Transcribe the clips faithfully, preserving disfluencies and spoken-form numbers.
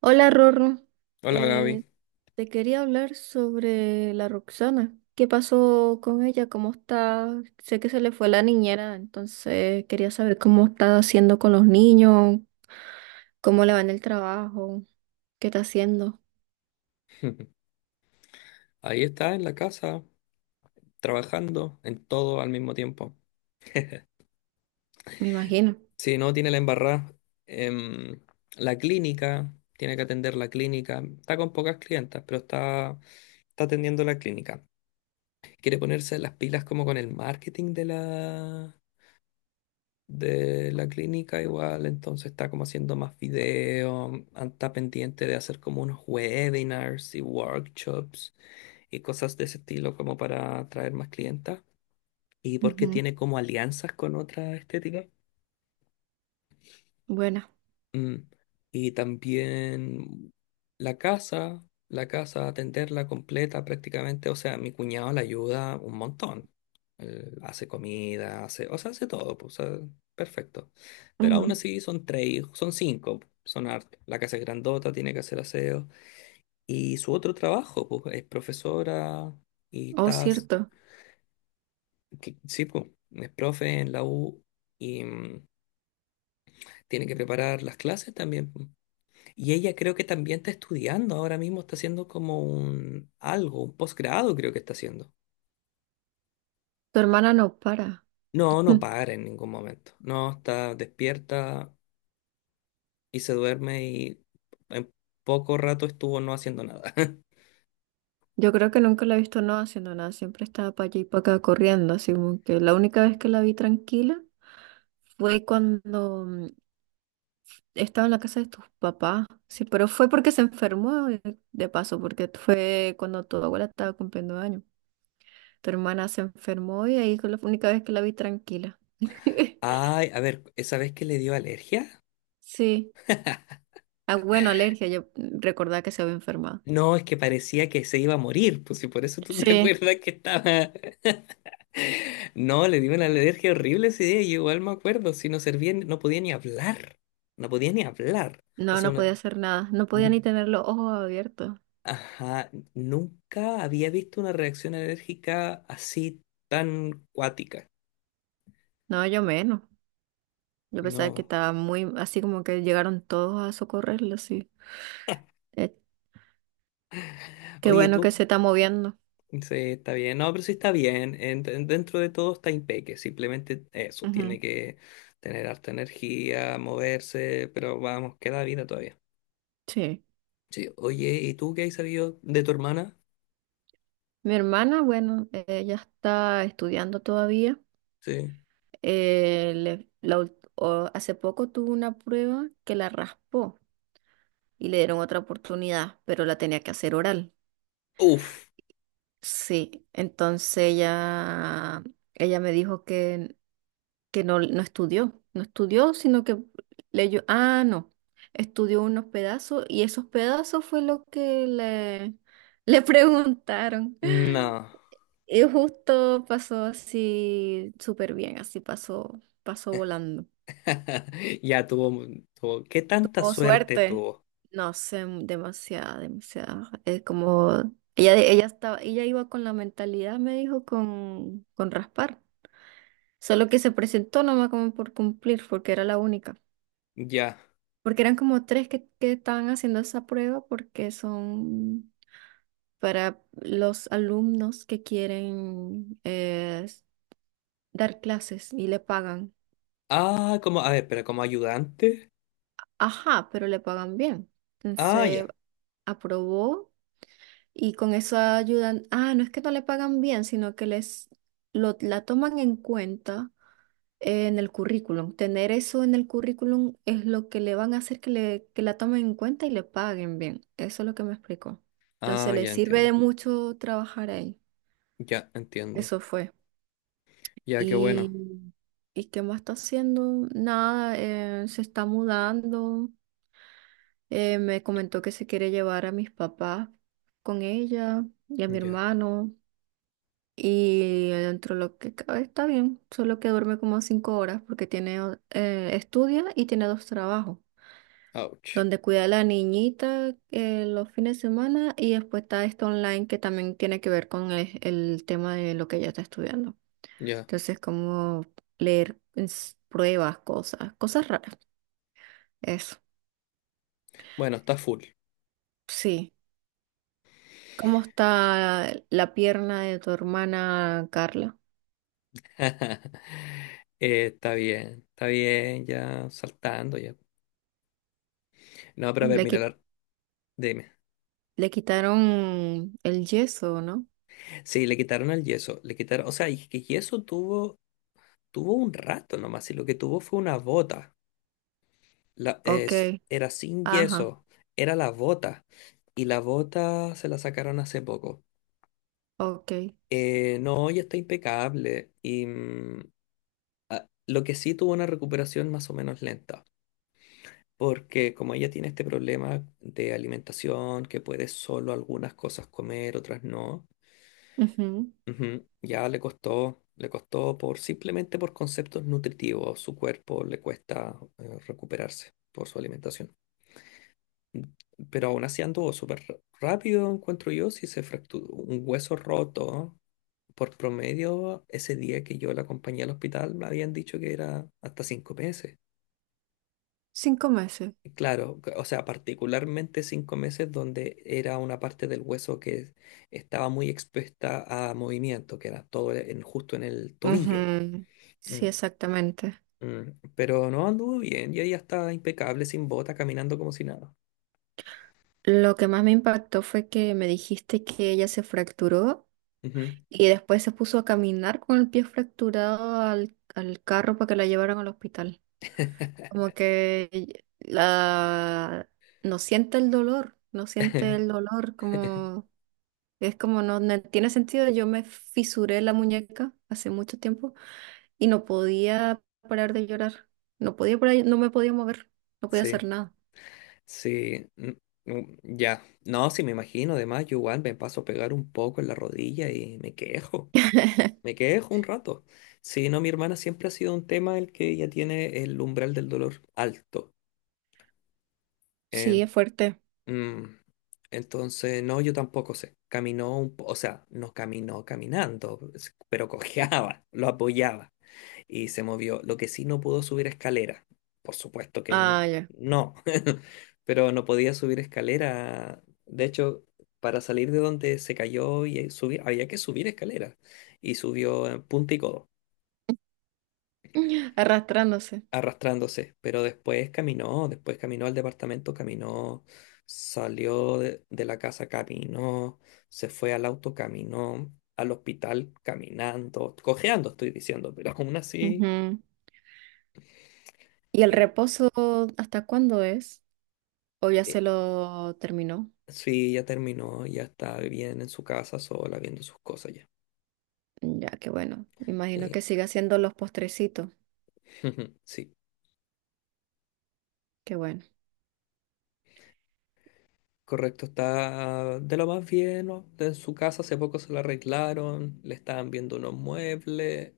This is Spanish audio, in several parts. Hola Rorro, Hola Eh, Gaby. te quería hablar sobre la Roxana. ¿Qué pasó con ella? ¿Cómo está? Sé que se le fue la niñera, entonces quería saber cómo está haciendo con los niños, cómo le va en el trabajo, qué está haciendo, Ahí está en la casa, trabajando en todo al mismo tiempo. me imagino. Sí, no, tiene la embarrada. em, la clínica, tiene que atender la clínica. Está con pocas clientas, pero está, está atendiendo la clínica. Quiere ponerse las pilas como con el marketing de la, de la clínica igual, entonces está como haciendo más videos, está pendiente de hacer como unos webinars y workshops y cosas de ese estilo como para atraer más clientas. Y porque Ujú, tiene como alianzas con otras estéticas. buena. Mm. Y también la casa, la casa, atenderla completa prácticamente, o sea, mi cuñado la ayuda un montón. Él hace comida, hace, o sea, hace todo, pues, o sea, perfecto. Pero aún Ujú. así son tres, hijos- son cinco, son hartos. La casa es grandota, tiene que hacer aseo. Y su otro trabajo, pues, es profesora y Oh, estás, cierto, que- sí, pues, es profe en la U. Y, mm, tiene que preparar las clases también. Y ella creo que también está estudiando ahora mismo, está haciendo como un algo, un posgrado creo que está haciendo. tu hermana no para. No, no para en ningún momento. No, está despierta y se duerme y en poco rato estuvo no haciendo nada. Yo creo que nunca la he visto no haciendo nada, siempre estaba para allí y para acá corriendo, así como que la única vez que la vi tranquila fue cuando estaba en la casa de tus papás, sí, pero fue porque se enfermó eh, de paso, porque fue cuando tu abuela estaba cumpliendo años. Tu hermana se enfermó y ahí fue la única vez que la vi tranquila. Ay, a ver, ¿esa vez que le dio alergia? Sí. Ah, bueno, alergia, yo recordaba que se había enfermado. No, es que parecía que se iba a morir, pues si por eso tú me Sí. acuerdas que estaba. No, le di una alergia horrible ese día, yo igual me acuerdo, si no servía, ni- no podía ni hablar, no podía ni hablar. O No, sea, no una... podía hacer nada, no podía n- ni tener los ojos abiertos. Ajá, nunca había visto una reacción alérgica así tan cuática. No, yo menos. Yo pensaba que No. estaba muy, así como que llegaron todos a socorrerlo, sí. Eh, qué Oye, bueno que tú, se está moviendo. sí, está bien. No, pero sí está bien. En- en- dentro de todo está impeque. Simplemente eso, Ujú, tiene que tener harta energía, moverse, pero vamos, queda vida todavía. sí. Sí, oye, ¿y tú qué has sabido de tu hermana? Mi hermana, bueno, ella está estudiando todavía. Sí. Eh, le- la ult- o- hace poco tuvo una prueba que la raspó y le dieron otra oportunidad, pero la tenía que hacer oral. Uf. Sí, entonces ella, ella me dijo que, que no, no estudió, no estudió, sino que leyó, ah, no, estudió unos pedazos y esos pedazos fue lo que le, le preguntaron. No. Y justo pasó así súper bien, así pasó, pasó volando. Ya tuvo, tuvo. ¿Qué tanta Tuvo suerte suerte. tuvo? No sé, demasiada, demasiada. Es como ella, ella estaba, ella iba con la mentalidad, me dijo, con, con raspar. Solo que se presentó nomás como por cumplir, porque era la única. Ya. Porque eran como tres que, que estaban haciendo esa prueba porque son para los alumnos que quieren eh, dar clases y le pagan. Ah, como, a ver, pero como ayudante. Ajá, pero le pagan bien. Ah, Entonces ya. aprobó y con eso ayudan. Ah, no es que no le pagan bien, sino que les lo, la toman en cuenta en el currículum. Tener eso en el currículum es lo que le van a hacer que, le, que la tomen en cuenta y le paguen bien. Eso es lo que me explicó. Entonces Ah, le ya sirve entiendo. de mucho trabajar ahí. Ya entiendo. Eso fue. Ya, qué Y, bueno. ¿y qué más está haciendo? Nada, eh, se está mudando. Eh, me comentó que se quiere llevar a mis papás con ella y a mi Ya. hermano. Y dentro de lo que cabe está bien, solo que duerme como cinco horas porque tiene, o- eh, estudia y tiene dos trabajos, Ouch. donde cuida a la niñita eh, los fines de semana y después está esto online que también tiene que ver con el, el tema de lo que ella está estudiando. Ya. Entonces, como leer ens- pruebas, cosas, cosas raras. Eso, Bueno, está full. sí. ¿Cómo está la pierna de tu hermana Carla? Eh, está bien, está bien, ya saltando ya. No, pero a ver, Le, mira, qui- la- dime. Le quitaron el yeso, ¿no? Sí, le quitaron el yeso, le quitaron, o sea, y que yeso tuvo, tuvo un rato nomás, y lo que tuvo fue una bota. La, Ok, es, era sin ajá, yeso, era la bota. Y la bota se la sacaron hace poco. ok. Eh, no, ya está impecable. Y mm, a- lo que sí tuvo una recuperación más o menos lenta. Porque como ella tiene este problema de alimentación, que puede solo algunas cosas comer, otras no, Ujú, ujú, ya le costó, le costó por simplemente por conceptos nutritivos. Su cuerpo le cuesta eh, recuperarse por su alimentación. Pero aún así anduvo súper rápido, encuentro yo, si se fracturó un hueso roto. Por promedio, ese día que yo la acompañé al hospital, me habían dicho que era hasta cinco meses. cinco meses. Y claro, c- o sea, particularmente cinco meses donde era una parte del hueso que estaba muy expuesta a movimiento, que era todo en- justo en el tobillo. Ujú, Mm, sí, exactamente. mm. Pero no anduvo bien, y ella estaba impecable, sin bota, caminando como si nada. Lo que más me impactó fue que me dijiste que ella se fracturó Ujú. y después se puso a caminar con el pie fracturado al, al carro para que la llevaran al hospital. Como que la, no siente el dolor, no siente el dolor, como es como no, no tiene sentido. Yo me fisuré la muñeca hace mucho tiempo y no podía parar de llorar. No podía parar, no me podía mover, no podía hacer Sí. nada. Sí, mm, mm, ya. No, sí, me imagino. Además, yo igual me paso a pegar un poco en la rodilla y me quejo. Me quejo un rato. Sí, no, mi hermana siempre ha sido un tema el que ella tiene el umbral del dolor alto. Sí, En- es fuerte. mm, entonces, no, yo tampoco sé. Caminó un po- o sea, no caminó caminando, es- pero cojeaba, lo apoyaba y se movió. Lo que sí no pudo subir escalera. Por supuesto que n- Ah, ya. no, pero no podía subir escalera. De hecho, para salir de donde se cayó y eh, subir, había que subir escalera. Y subió en punta y codo, Arrastrándose. arrastrándose. Pero después caminó, después caminó al departamento, caminó, salió de, de la casa, caminó, se fue al auto, caminó al hospital caminando, cojeando, estoy diciendo, pero aún así, Ujú. ¿Y el eh, reposo hasta cuándo es? ¿O ya eh, se lo terminó? sí, ya terminó, ya está bien en su casa sola, viendo sus cosas ya. Ya, qué bueno. Imagino que Sí, siga haciendo los postrecitos. sí, Qué bueno. correcto, está de lo más bien, ¿no? En su casa hace poco se la arreglaron, le estaban viendo unos muebles,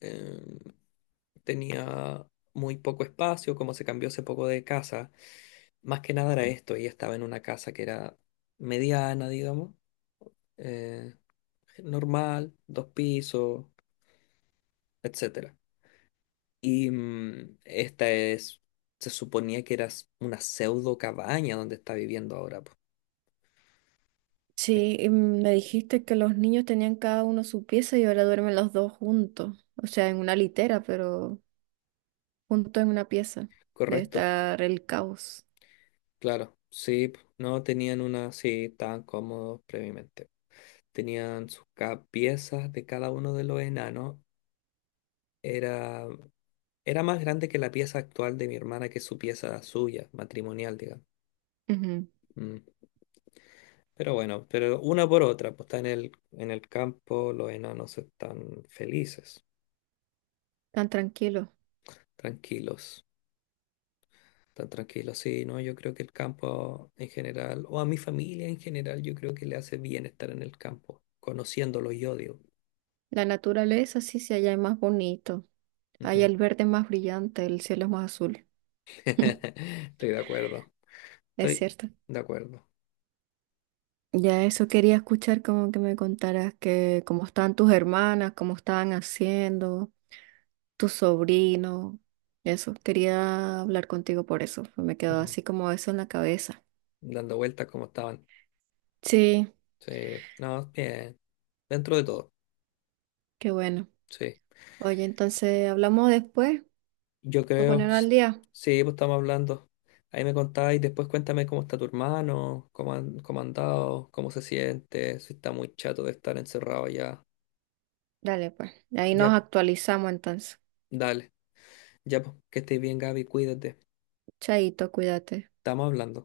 eh, tenía muy poco espacio, como se cambió hace poco de casa. Más que nada era esto, ella estaba en una casa que era mediana, digamos, eh, normal, dos pisos, etcétera. Y mm, esta es, se suponía que era s- una pseudo cabaña donde está viviendo ahora, po. Eh, Sí, y me dijiste que los niños tenían cada uno su pieza y ahora duermen los dos juntos, o sea, en una litera, pero juntos en una pieza. Debe Correcto, estar el caos. claro, sí, po. No tenían una, sí, tan cómodos previamente. Tenían sus ca- piezas de cada uno de los enanos, era, era más grande que la pieza actual de mi hermana, que es su pieza suya, matrimonial, digamos. Ujú. Mm. Pero bueno, pero una por otra, pues está en el, en el campo, los enanos están felices, Tan tranquilo. tranquilos. Tan tranquilo, sí, no, yo creo que el campo en general, o a mi familia en general, yo creo que le hace bien estar en el campo, conociéndolo yo, digo. La naturaleza sí, sí, allá es más bonito. Allá Ujú. el verde es más brillante, el cielo es más azul. Estoy de acuerdo, Es estoy cierto. de acuerdo. Ya eso quería escuchar como que me contaras que cómo estaban tus hermanas, cómo estaban haciendo. Tu sobrino. Eso, quería hablar contigo por eso, pues. Me quedó Ujú. así como eso en la cabeza. Dando vueltas como estaban. Sí, Sí, no, bien, dentro de todo, qué bueno. sí. Oye, entonces hablamos después, Yo para creo, poner s- al día. sí, pues estamos hablando. Ahí me contáis, después cuéntame cómo está tu hermano, cómo han, cómo ha andado, cómo se siente, si está muy chato de estar encerrado ya. Dale, pues. Ahí Ya, nos pues, actualizamos entonces. dale. Ya, pues, que estés bien, Gaby, cuídate. Chaito, cuídate. Estamos hablando.